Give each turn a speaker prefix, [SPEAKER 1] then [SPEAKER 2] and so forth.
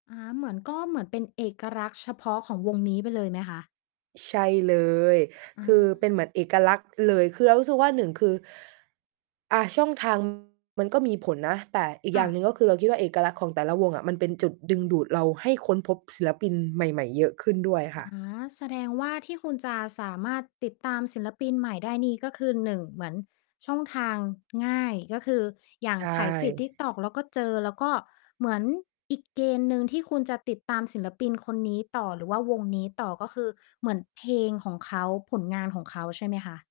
[SPEAKER 1] อ๋อ เหมือน ก็เหมือนเป็นเอกลักษณ์ เฉพาะของวงนี้ไปเลยไหมคะ?
[SPEAKER 2] ใช่เลย
[SPEAKER 1] อ
[SPEAKER 2] ค
[SPEAKER 1] า
[SPEAKER 2] ือเป็นเหมือนเอกลักษณ์เลย คือเรารู้สึกว่า 1 คือ อ่า ช่อง ทาง มันก็มีผลนะ แต่อีก
[SPEAKER 1] ค
[SPEAKER 2] อ
[SPEAKER 1] ่
[SPEAKER 2] ย่าง
[SPEAKER 1] ะ
[SPEAKER 2] หนึ่งก็คือ เราคิดว่า เอกลักษณ์ของแต่ละวงอะ มันเป็นจุดดึงดูดเราให้ค้นพบศิลปินใหม่ ๆ เยอะขึ้นด้วยอะ
[SPEAKER 1] อ
[SPEAKER 2] ค
[SPEAKER 1] ๋
[SPEAKER 2] ่
[SPEAKER 1] อ
[SPEAKER 2] ะ
[SPEAKER 1] แสดงว่าที่คุณจะสามารถติดตามศิลปินใหม่ได้นี่ ก็คือ 1 เหมือนช่องทางง่าย ก็คืออย่า
[SPEAKER 2] ใ
[SPEAKER 1] ง
[SPEAKER 2] ช
[SPEAKER 1] ไถ feed
[SPEAKER 2] ่
[SPEAKER 1] TikTok แล้วก็เจอ แล้วก็ เหมือนอีกเกณฑ์หนึ่งที่คุณจะติดตามศิลปินคนนี้ต่อ หรือว่าวงนี้ต่อ ก็คือเหมือนเพลงของเขา ผลงานของเขาใช่ไหมคะ?